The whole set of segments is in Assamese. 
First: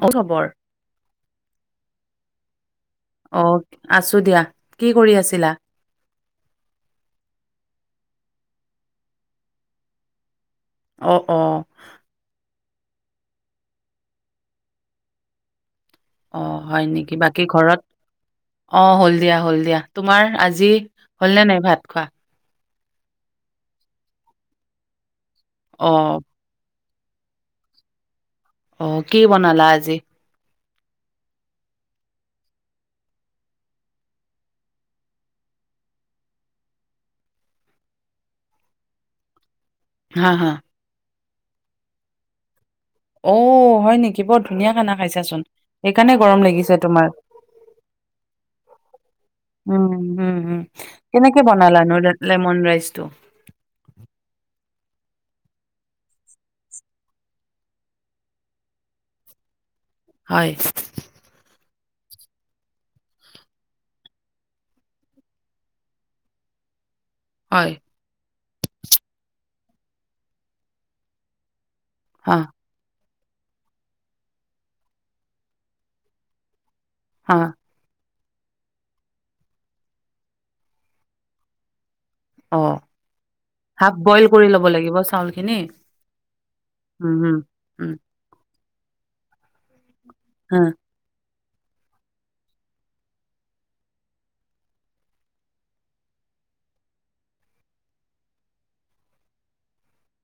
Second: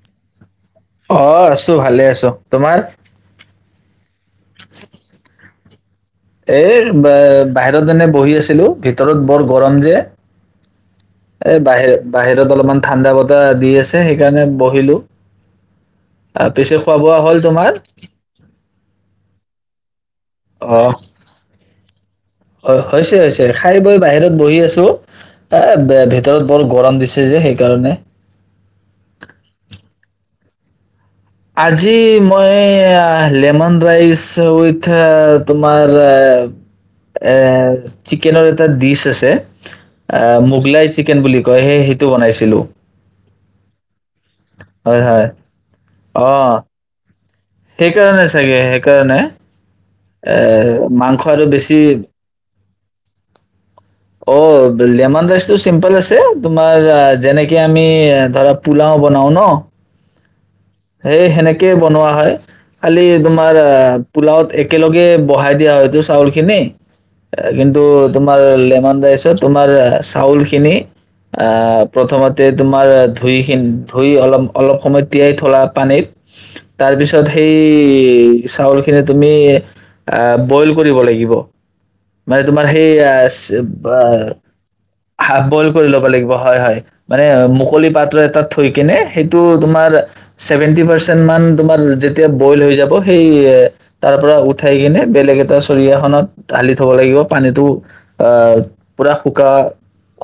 অ খবৰ অ' আছো ভালে আছো তোমাৰ, অ' আছো দিয়া কি কৰি আছিলা? এ বা বাহিৰত এনে বহি আছিলো ভিতৰত বৰ গৰম যে, অ অ এ বাহিৰ বাহিৰত অলপমান ঠাণ্ডা বতাহ দি আছে সেইকাৰণে বহিলো আহ, অ' পিছে হয় খোৱা নেকি, বোৱা হ'ল বাকী তোমাৰ ঘৰত অ হল দিয়া হ'ল দিয়া তোমাৰ আজি হ'লনে নাই ভাত খোৱা। অ' হৈছে হৈছে খাই বৈ বাহিৰত বহি আছো এ অ বে ভিতৰত বৰ গৰম দিছে। আছে যে সেইকাৰণে অ কি বনালা আজি আজি মই আহ-লেমন ৰাইচ উইথ এৰ-তোমাৰ এৰ এৰ চিকেনৰ এটা ডিছ আছে। আ হা হা মোগলাই চিকেন বুলি ক কৈহে সেইটো বনাইছিলোঁ। অ' হয় নেকি! কি বৰ ধুনীয়া খানা হয় খাইছাচোন। সেইকাৰণে অ গৰম লাগিছে তোমাৰ সেইকাৰণে চাগে সেইকাৰণে উম এ হম, হম মাংস কেনেকে আৰু বেছি বনালানো লেমন ৰাইচটো? অ লেমন ৰাইচটো চিম্পল আছে তোমাৰ যেনেকে আমি ধৰা পোলাও বনাও ন'। হয়। সেই সেনেকে বনোৱা হয় খালি তোমাৰ আ্ পোলাওত একেলগে বহাই দিয়া হয়টো চাউল খিনি এ হয় কিন্তু তোমা তোমাৰ লেমন ৰাইচত তোমাৰ চাউল খিনি আ হা প্ৰথমতে তোমাৰ ধুইখিন ধুই অলপ অলপ সময় তিয়াই থলা। পানীত তাৰপিছত হা সেই চাউলখিনি তুমি আহ্ বইল কৰিব লাগিব। মানে অ তোমাৰ সেই হাফ বইল কৰি ল'ব লাগিব চাউল হাফ খিনি বইল কৰি ল'ব লাগিব। হয়, হয় উম মানে উম মুকলি উম পাত্ৰ এটাত থৈ কেনে সেইটো তোমাৰ হা ছেভেণ্টি পাৰ্চেণ্ট মান তোমাৰ যেতিয়া বইল হৈ যাব সেই তাৰ পৰা উঠাই কিনে বেলেগ এটা চৰিয়াখনত ঢালি থব লাগিব পানীটো আহ পুৰা শুকা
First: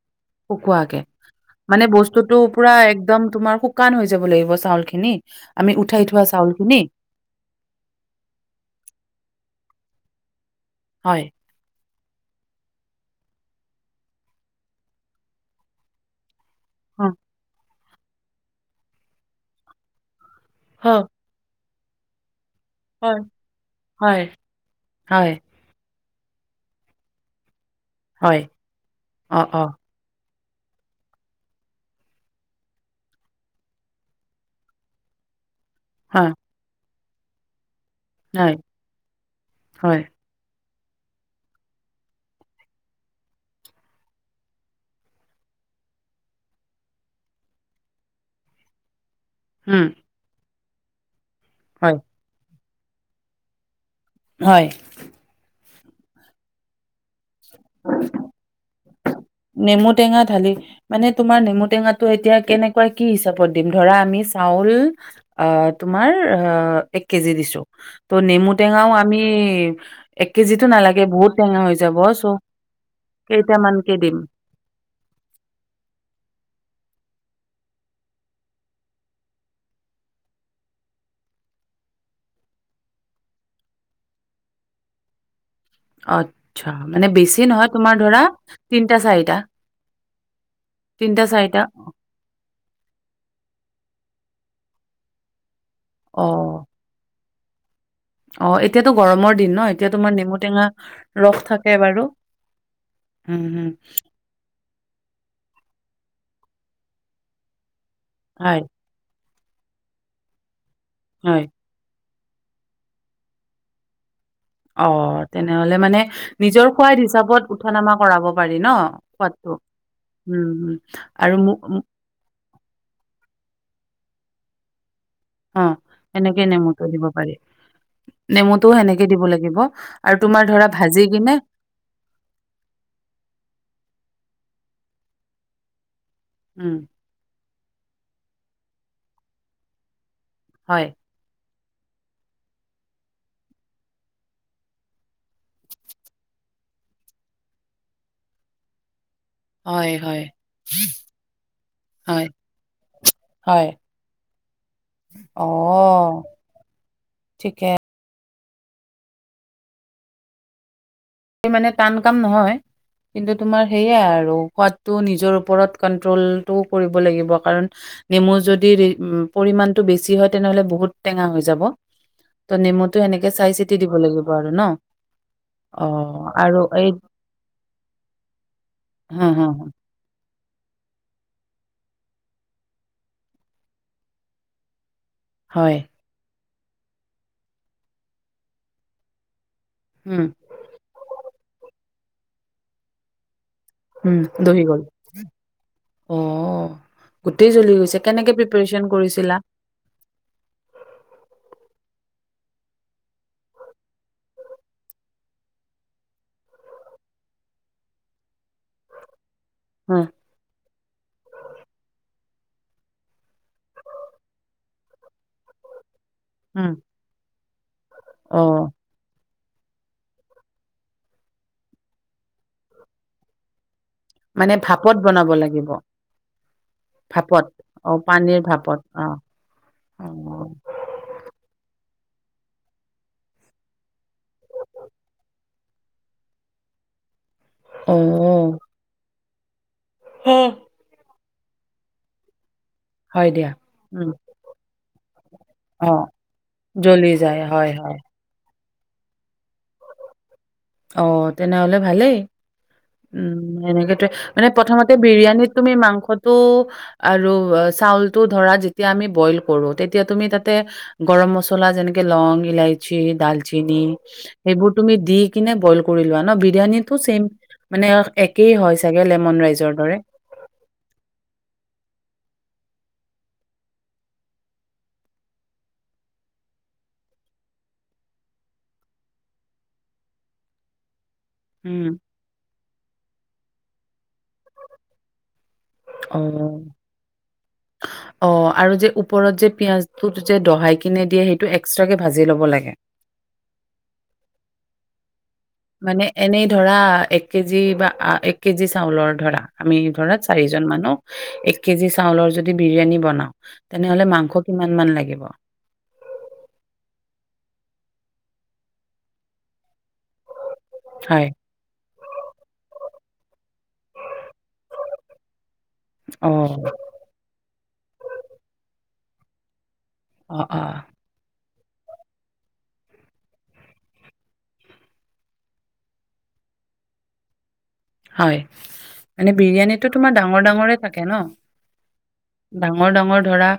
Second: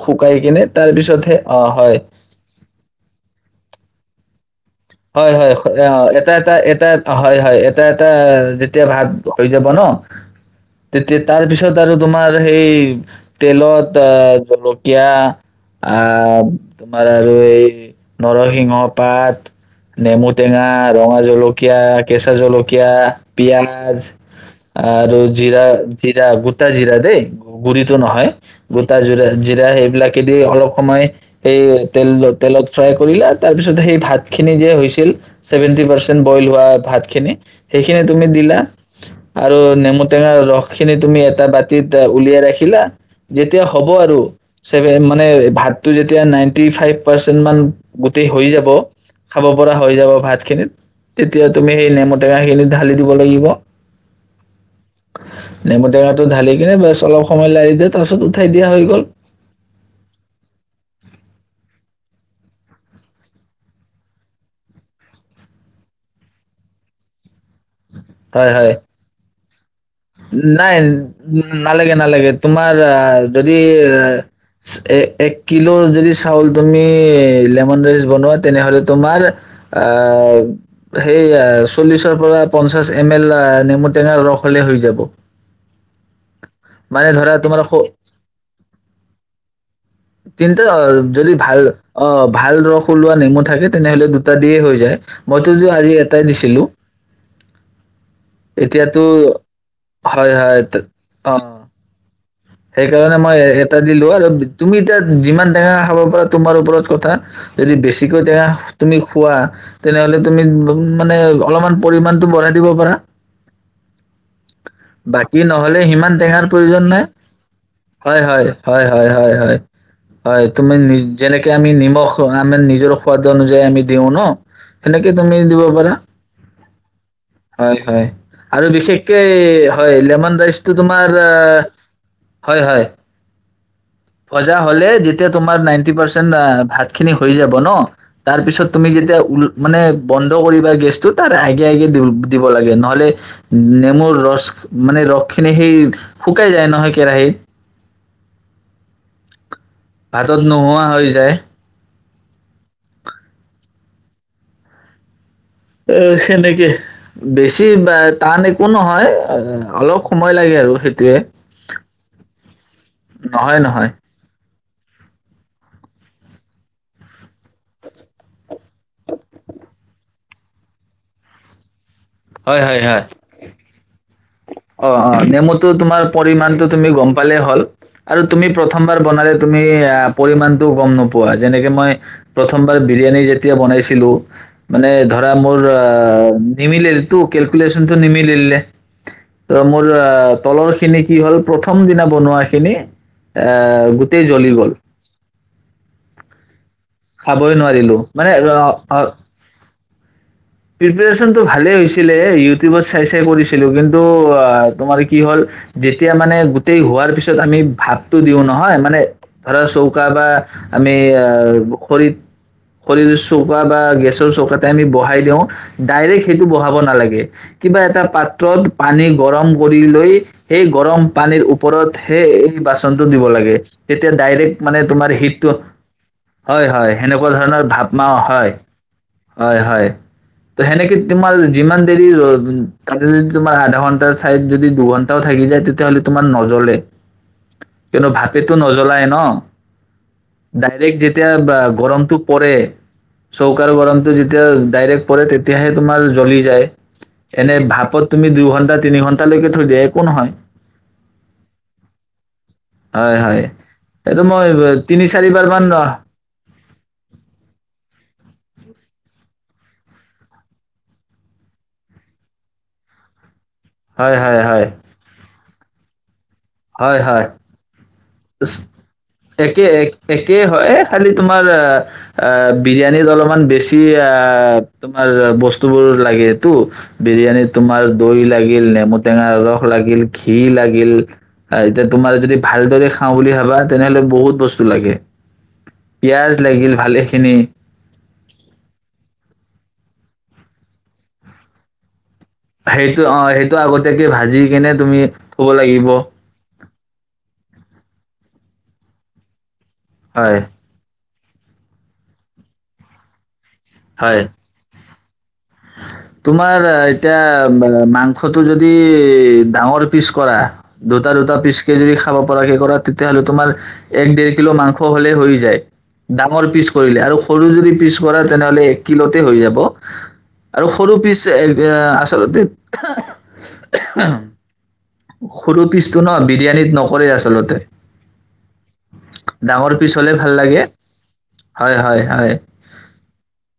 শুকাই কিনে তাৰ শুকুৱাকে পিছতহে অ মানে হয় বস্তুতটো পুৰা একদম তোমাৰ শু শুকান হৈ যাব লাগিব চাউলখিনি। হয় হয় আমি অ উঠাই থোৱা এটা এটা চাউলখিনি এটা হয় হয় এটা এটা যেতিয়া ভাত, যাব ন তেতিয়া হয় তাৰ পিছত, আৰু তোমাৰ সেই তেলত জলকীয়া আ তোমাৰ অ আৰু এই নৰসিংহ পাত নেমু টেঙা হ ৰঙা জলকী য়া কেঁচা জলকীয়া য়া হয় পিয়াজ হয় আৰু হয় জিৰা জিৰা গোটা জিৰা দে! গুড়িতো নহয় হয় গোটা জিৰা অ অ জিৰা সেবিলাকে কেলেই অলপ সময় এই তেল তেলত ফ্ৰাই কৰিলে তাৰপিছত সেই ভাত। খিনি যে হৈছিল চেভেন্টি পাৰচেট হয় বইল হোৱা ভাত। খেনে সেইখিনি তুমি হয় দিলা আৰু হয় নেমু টেঙা ৰস। খিনি তুমি এটা বাতিত উলিয়াই ৰাখিলা যেতিয়া হ'ব আৰু চেভেন মানে ভাত যেতিয়া নাইনটি ফাইভ পাৰ্চেন্নত মান হৈ যাব। খাব পৰা উম হৈ যাব ভাত খিনিত তেতিয়া তুমি সেই হয় নেমুটেঙা খিনি ঢালি দিব লাগিব। হয়। নেমু টেঙাটো ঢালি কিনে বছ অলপ সময় লাৰি দে তাৰপছত উঠাই দিয়া হৈ গ'ল নেমু টেঙা ঢালি মানে তোমাৰ নেমু টেঙাটো এতিয়া কেনেকুৱা কি হিচাপত দিম ধৰা আমি চাউল অহ তোমাৰ অহ এক কেজি দিছো ত' নেমু হয় হয় টেঙাও আমি। উৱা নাই নালাগে চ' নালাগে তোমাৰ যদি। কেইটামানকে দিম এ এক কিলোৰ যদি চাউল তুমি লেমন ৰাইচ বনোৱা তেনেহলে তোমাৰ আহ সেই চল্লিশৰ পৰা পঞ্চাশ এম এল নেমু টেঙাৰ ৰস হলে হৈ যাব। অ। আত্ছা মানে বেছি নহয় তোমাৰ ধৰা তিনটা চাৰিটা। তিনিটা অ যদি ভাল অ ভাল ৰস ওলোৱা নেমু থাকে তেনেহ'লে। দুটা দিয়ে হৈ যায় মই আজি এটাই দিছিলো। অ', অ এতিয়াতো গৰমৰ দিন ন এতিয়া তোমাৰ হয় হয় নেমুটেঙা ত- ৰস অ থাকে বাৰু সেইকাৰণে মই হো এ- হো। এটা দিলো আৰু বি- তুমি এতিয়া যিমান টেঙা খাব পাৰা তোমাৰ ওপৰত কথা যদি বেছি তিকো তেয়া হয়, তুমি খোৱা তেনেহলে তুমি। মানে হয়। অলপমান পৰিমাণ টো বঢ়াই দিব পাৰা অ', বাকী তেনেহ'লে নহলে মানে সিমান টেঙাৰ নিজৰ প্ৰয়োজন সোৱাদ নাই হিচাপত উঠা-নমা হয় কৰাব হয় পাৰি ন হয় হয় সোৱাদটো? হয় হয় হুম, তুমি হুম আৰু যেনেকে মো আমি মো নিমখ আমাৰ নিজৰ সাদ অনুযায়ী আমি। দেওঁ ন। এনেকে তুমি দিব অ', পাৰা সেনেকে নেমুটো দিব পাৰি। হয় হয় আৰু নেমুটোও সেনেকে বিশেষকে। দিব লাগিব হয় আৰু লেমন তোমাৰ ধৰা ৰাইচটো ভাজি তোমাৰ কিনে হয় হয় ভজা হলে যেতিয়া তোমাৰ নাইন নাইন্টি পাৰ্চেন্ট উম, ভাতখিনি হৈ যাব ন তাৰপিছত তুমি যেতিয়া উল মানে বন্ধ কৰিবা হয়, গেছটো তাৰ [inaudible] দিব লাগে নহলে নেমুৰ ৰস মানে ৰসখিনি সেই শুকাই যায় নহয় কেৰাহিত হয়, হয়, পাছত নোহোৱা হৈ যায়। হয় হয়। অ' সেনেকে বেছি ঠিকে বা টান একো নহয় অলপ সময় লাগে আৰু সেই, মানে টান কাম নহয় কিন্তু নহয় তোমাৰ নহয় সেয়াই আৰু কত, টো নিজৰ ওপৰত কন্ট্ৰলটোও কৰিব লাগিব কাৰণ নেমু যদি উম পৰিমাণটো বেছি হয় তেনেহলে বহুত টেঙা হৈ যাব। ত' হয় হয় নেমুটো হয় এনেনেকে চাই- চিতি দিব লাগিব আৰু ন। অ অ নেমুটো তোমাৰ অ' আৰু পৰিমাণটো এই গম পালেই হল আৰু তুমি প্ৰথমবাৰৰ হা, বনালে হা, তুমি হা, পৰিমাণটো তই কিয় গম নোপোৱা যেনেকে মই প্ৰথমবাৰ বিৰিয়ানী যেতিয়া বনাইছিলো মানে ধৰ। এয়া মোৰ হয়, অঅ। নিমিলিল। তু কেলকুলেচনটো নিমিলিলে। [unintelligible] উম। ‌ তলৰখিনি কি হ'ল। প্ৰথমদিনা বনোৱাখিনি। এ গোটেই জ্বলি গ'ল। অহ। খাবই গোটেই জ্বলি নোৱাৰিলো গৈছে মানে কেনেকে প্ৰিপাৰেচন কৰিছিলা? প্ৰেপ্ৰাৰেচনটো ভালেই হৈছিলে ইউটিউবত চাই চাই কৰিছিলোঁ কিন্তু তোমাৰ কি হ'ল যেতিয়া মানে গোটেই হোৱাৰ পিছত আমি ভাতটো দিওঁ নহয় মানে। ধৰা চৌকা উম, বা আমি খৰিত খৰিৰ চৌকা বা গেছৰ চৌকাতে আমি বহাই দিওঁ। উম। [unintelligible] সেইটো উম, বহাব নালাগে। কিবা এটা পাত্ৰত অ' পানী গৰম কৰি লৈ সেই গৰম পানীৰ ওপৰত হে এই বাচনটো দিব লাগে। তেতিয়া ডাইৰেক্ট মানে ভাপত তোমাৰ বনাব হিটটো, লাগিব, হয় হয় সেনেকুৱা ভাপত। ধৰণৰ ভাৱ অ' মা পানীৰ হয়। ভাপত, অ', হয় হয় অ', টো সেনেকে তোমাৰ যিমান। [unintelligible] দেৰি ৰৈ তাতে যদি তোমাৰ আধা ঘন্টা ঠাইত যদি দুঘণ্টাও থাকি যায়, তেতিয়াহ'লে তোমাৰ নজ্বলে। কিন্তু ভাপেটো অ', নজ্বলাই নহ। হ, ডাইৰেক্ট যেতিয়া। কেতিয়াবা গৰমটো পৰে। হয় দিয়া। চৌকাৰ গৰম। উম, যেতিয়া ডাইৰেক্ট। যেতিয়া পৰে তেতিয়াহে অ'। তোমাৰ জ্বলি যায় জ্বলি যায়, এনে হয়, হয়। ভাপত তুমি দুঘণ্টা। তিনিঘণ্টালৈকে থৈ দিয়া একো নহয়। অ' তেনেহ'লে ভালেই। হয় হয় উম সেনেকেটোয়ে এইটো মই মানে প্ৰথমতে তিনি চাৰিবাৰ বিৰিয়ানীত মান তুমি হয় মাংসটো আৰু চাউলটো। ধৰা যেতিয়া আমি বইল কৰোঁ তেতিয়া তুমি তাতে গৰমমছলা যেনেকে লং, ইলাচী, ডালচেনি। চেনি হয় হয় এইবোৰ তুমি দি। কিনে বইল কৰি লোৱা। বিৰিয়ানীটো হয় চেইম হয় মানে অ একে এক একে হয় খালি তোমাৰ আ আহ বিৰিয়ানীত অলপমান বেছি আহ তোমাৰ বস্তুবোৰ লাগেতো বিৰিয়ানীত তোমাৰ দৈ লাগিল, নেমু টেঙা ৰস লাগিল, ঘি লাগিল। আ উম, এতিয়া তোমাৰ যদি ভালদৰে বুলি ভাবা তেনেহ'লে বহুত বস্তু লাগে। পিয়াঁজ অ', লাগিল ভালেখিনি। অ' আৰু যে ওপৰত যে পিয়াজঁটো যে দহাই কিনে দিয়ে সেইটো এক্সট্ৰাকে ভাজি ল'ব লাগে? সেইটো অ সেইটো আগতীয়াকে ভাজি কেনে তুমি থব লাগিব। মানে এনেই ধৰা এক কেজি বা এক কেজি চাউলৰ ধৰা আমি ধৰাত হয় চাৰিজন মানুহ। এক কেজি চাউলৰ যদি বিৰিয়ানী বনাও। তেনেহলে হয় মাংস কিমান মান লাগিব? অ'। তোমাৰ এতিয়া মাংসটো যদি ডাঙৰ পিচ কৰা দুটা হয় দুটা পিচকে যদি খাব পৰা কে কৰা তেতিয়াহলে তোমাৰ এক দেৰ কিলো মাংস হ'লেই হৈ যায়। অ ডাঙৰ পিচ কৰিলে আৰু সৰু যদি পিছ কৰে তেনেহ'লে কি'লতে হৈ যাব। অ অ আৰু সৰু পিছ এক এয়া আচলতে সৰু পিচটো ন বিৰিয়ানীত নকৰে আচলতে হয়, মানে ডাঙৰ বিৰিয়ানীতো পিচ তোমাৰ হ'লে ভাল ডাঙৰ লাগে ডাঙৰে থাকে ন। হয় হয় হয় ডাঙৰ ডাঙৰ ধৰা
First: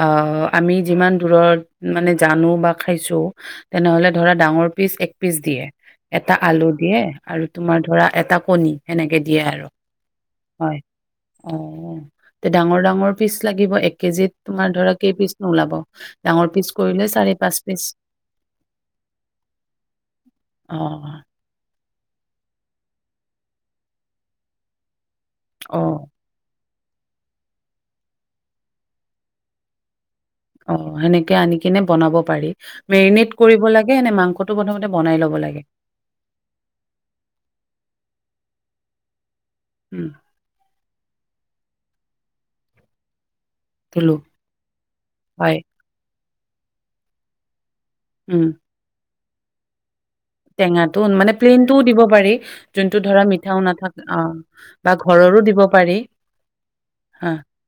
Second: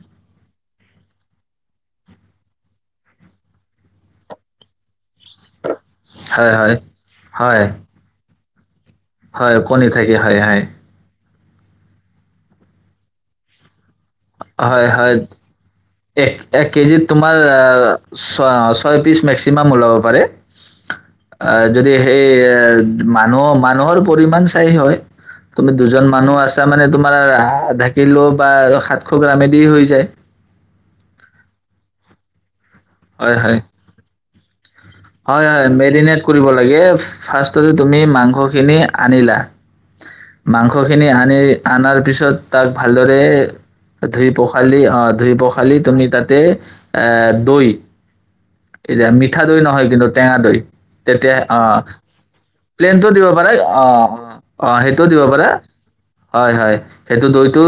অ্ অ্ আমি যিমান দূৰত মানে জানো বা খাইছো তেনেহ'লে ধৰা ডাঙৰ পিচ এক পিচ দিয়ে এটা হয় আলু হয় দিয়ে আৰু হয় তুমাৰ ধৰা এটা পনি এনেকে দিয়ে হয় আৰু কণী থাকে হয়, হয়। অ' তে ডাঙৰ ডাঙৰ পিচ লাগিব এক কেজিত তোমাৰ হয় ধৰা হয় কেই পিচমান ওলাব এক ডাঙৰ পিচ এক কেজিত কৰিলে চাৰি তোমাৰ পাঁচ পিচ ছয় পিচ মেক্সিমাম ওলাব পাৰে অ', যদি সেই এ মানুহ মানুহৰ পৰিমাণ চাই হয় তুমি অ', দুজন মানুহ আছ তাৰ মানে তোমাৰ আধাকিলো বা সাতশ গ্ৰামেদি হৈ যায়। অ', সেনেকে আনি কিনে বনাব পাৰি। মেৰিনেট হয় হয় কৰিব লাগে নে মাংস [unintelligible] হয়, হয়, মেৰিনেট কৰিব লাগে ফাৰ্ষ্টতে তুমি মাং মাংখখিনি আনিলা উম, মাংসখিনি আনি আনাৰ পিছত তাক ভালদৰে ধুলো ধুই পখালি, অ', ধুই হয়, পখালি তুমি তাত তে এ দৈ উম। মিঠা দৈ নহয় [unintelligible] টেঙা দৈ টেঙাটো মানে তেতিয়া অ প্লেইনটোও দিব পাৰি, যোনটো প্লেনটো ধৰা দিব পাৰা মিঠাও অ নাথাক অ বা সেইটো দিব ঘৰৰো পাৰা পাৰি হয় হয় সেইটো হা, দৈটো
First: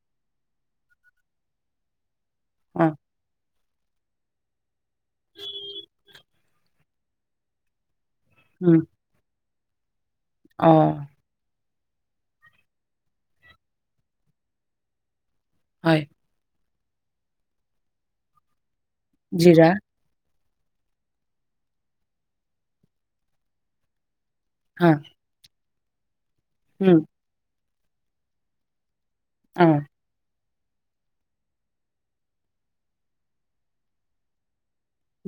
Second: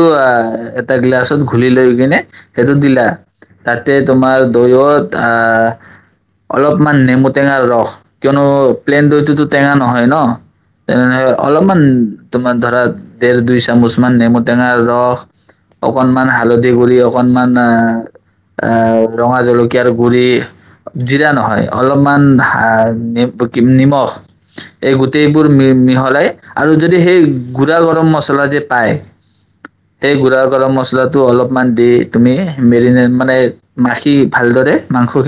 এটা গিলাচত ঘুলি লৈ কিনে সেইটো অ', দিলা। তাতে তোমাৰ দৈও আ, অলপ, মান নেমু টেঙাৰ ৰস, কিয়নো উম, প্লেন দৈ তোত তেঙা নহয় হয় ন অ', তেনেহলে ওলপ তোমাৰ ধৰা দেৰ দুই চামুচ মান নেমুটেঙাৰ ৰস, হয়, অকনমান হালধি বুলি অকনমান আ আ, ৰঙা জিৰা জলকীয়াৰ গুৰি জিৰা নহয়। অলপমান হাৰ এ পতিন নিমখ। হা, এই গোটেইবোৰ মিল মিহলাই আৰু যদি উম, সেই গুৰা গৰম মছলা যে পায়। অ', সেই গুৰাৰ গৰম মছলাটো অলপমান দি, তুমি মেৰিনেট মানে, মাখি ভালদৰে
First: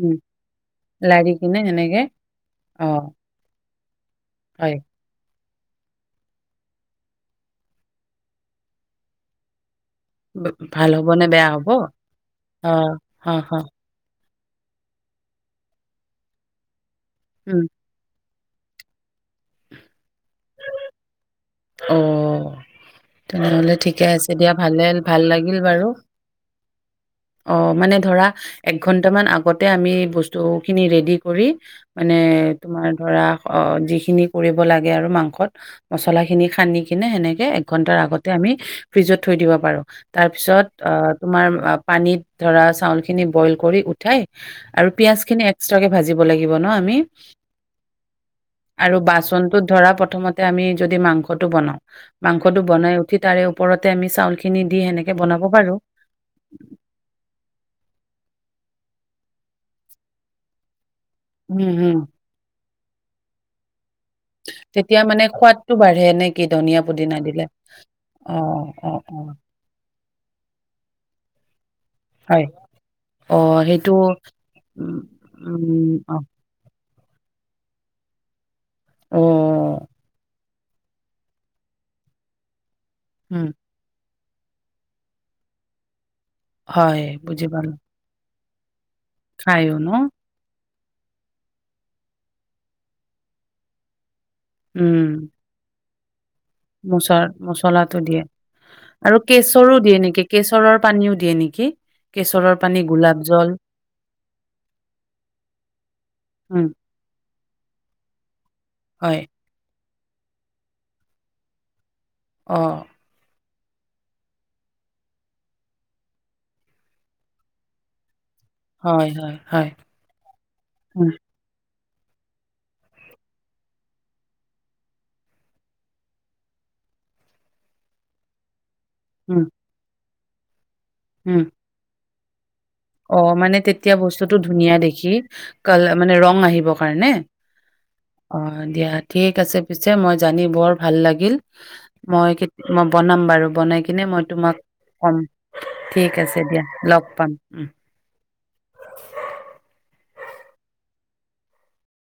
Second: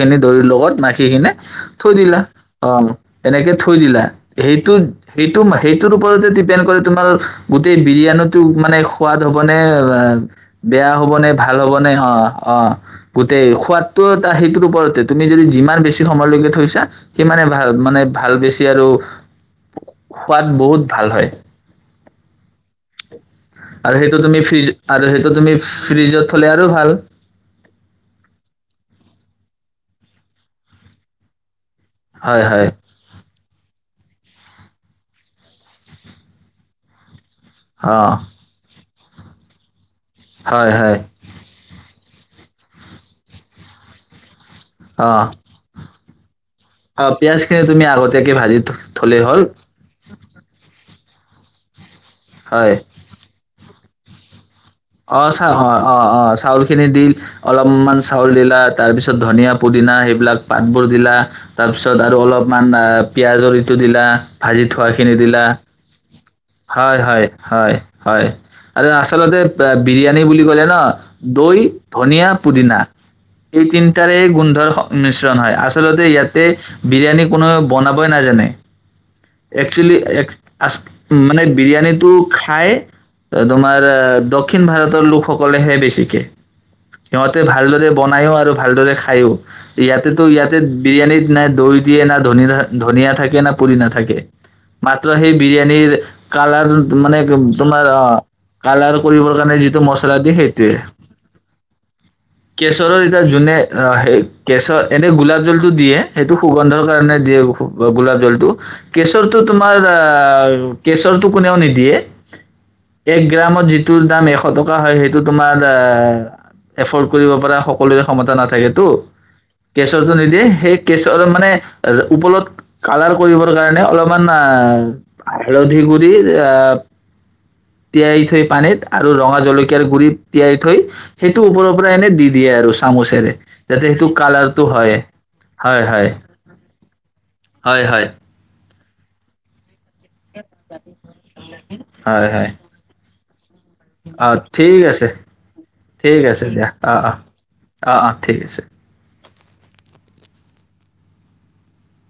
উম, দৈৰ লগত লাৰি মাখিকেনে কিনে থৈ সেনেকে দিলা, অ, এনেকে থৈ দিলা। সেইটো, হয়। সেই তো সেইটো ওপৰতে ডিপেন কৰে তোমাৰ গোটেই বিৰিয়ানী টো মানে সোৱাদ হবনে [inaudible] অ, বেয়া হ'ব নে, ভাল হ'ব নে, অ, অ, অ', গোটেই অ', খুৱাদটোত। তা সেইটো ওপৰতে, তুমি যদি যিমান বেছি সময়লৈকে থৈছা। সিমানে উম। ভাল, মানে ভাল বেছি আৰু সোৱাদ বহুত ভাল হয়। অ, তেনেহ'লে আৰু ঠিকে সেইটো আছে তুমি দিয়া ফ্ৰিজ, ভালে আৰু ভাল সেইটো তুমি লাগিল বাৰু। ফ্ৰিজত থলে আৰু আৰু ভাল অ, মানে ধৰা এক ঘন্টামান আগতে আমি বস্তুখিনি ৰেডি কৰি মানে হয় হয় তোমাৰ ধৰা, অ, যি ইখিনি কৰিব লাগে আৰু মাংসত মছলা খিনি খানি কেনে সেনেকে এই এক ঘণ্টাৰ অ আগতে আমি ফ্ৰিজত থৈ দিব পাৰো। তাৰ পিছত, হয় অ, হয় তোমাৰ পানীত ধৰা চাউলখিনি বইল কৰি উঠাই আৰু অ পিয়াজ খিনি এক্সট্ৰা কে ভাজিব লাগিব ন আমি, অ পিয়াজখিনি তুমি আগতীয়াকে ভাজি থ- আৰু থলে হ'ল বাচনটোত ধৰা প্ৰথমতে আমি যদি মাং ঘৰতো বনাওঁ মাংসটো হয় বনাই উঠি তাৰে পৰতে আমি চাউল অ', চা অ', অ', অ', চাউল খিনি দি অলপমান চাউল দিলা তাৰ পিছত ধনিয়া, পুদিনা সেইবিলাক পাতবোৰ দিলা, উম, তাৰপিছত হুম। আৰু অলপমান না, পিয়াজৰ ইটো দিল লা, ভাজি তেতিয়া থোৱাখিনি মানে দিলা, সোৱাদটো বাঢ়ে নে কি ধনিয়া হয়, পুদিনা হয়, দিলে? হয়, হয়, অ', আৰু অ', অ'। আচলতে বিৰিয়ানী বুলি ক'লে ন, দৈ, ধনিয়া, হয়, পুদিনা, অ' এই সেইটো তিনিটাৰেই গোন্ধৰ উম, মিশ্ৰণ হয়, উম, আচলতে অ', ইয়াতে বিৰিয়ানী কোনোৱে বনাবই নাজানে। অ'। একচুৱেলি এক আচ-মানে বিৰিয়ানীটো খাই এ, উম, তোমাৰ এ দক্ষিণ ভাৰতৰ লোকসকলেহে বেছিকে। হয় সিহঁতে বুজি পালোঁ, ভালদৰে বনাইয়ো, আৰু ভালদৰে এয়ো। খায়ো ন? ইয়াতেতো ইয়াতে বিৰিয়ানীত নাই দৈ দিয়ে, না ধন ধনিয়া থাকে, না পুদিনা থাকে। উম, মাত্ৰ সেই বিৰিয়ানীৰ কালাৰ মানে তোমাৰ মচ-মচলাটো অ', দিয়ে কালাৰ আৰু কৰিবৰ কাৰণে কেশৰো যিটো মচলা নেকি? দিয়ে, সেইটোৱেই। কেশৰৰ পানীও দিয়ে নেকি? পানী, কেশৰৰ গোলাপ এতিয়া জল, জোনে সেই কেশৰ, এনে গোলাপ জলটো দিয়ে, সেইটো উম, সুগন্ধৰ কাৰণে দিয়ে, সু-গোলাপ জলটো, হয়, কেশৰটো তোমাৰ এ, কেশৰটো কোনেও নিদিয়ে। অ' [unintelligible] যিটো দাম এশ টকা হয় সেইটো তোমাৰ এ, এফৰ্ড। কৰিব পৰা সকলোৰে ক্ষমতা নাথা এটো, হয়, হয়, হয়, কেশৰটো নিদিয়ে সেই উম। কেশৰ মানে ওপলত কালাৰ কৰিবৰ কাৰণে অলপমান আ, হালধি গুৰি আ, তিয়াই থৈ পানীত আৰু ৰঙা উম, জলকীয়াৰ গুৰি তিয়াই থৈ সেইটো উম। ওপৰব এনে দি দিয়ে আৰু। অ চামুচেৰে মানে যাতে তেতিয়া সেইটো বস্তুটো কালাৰটো ধুনীয়া হয় দেখি, হয় কালা হয় মানে ৰং আহিব কাৰণে? হয়, হয়। অ', দিয়া ঠিক আছে পিছে মই জানি বৰ ভাল লাগিল। হয় মই হয় কেত মই বনাম বাৰু। বনাই কিনে মই অঁ তোমাক ঠিক আছে কম। ঠিক আছে দিয়া লগ পাম। উম। আহ, অ ঠিক আছে।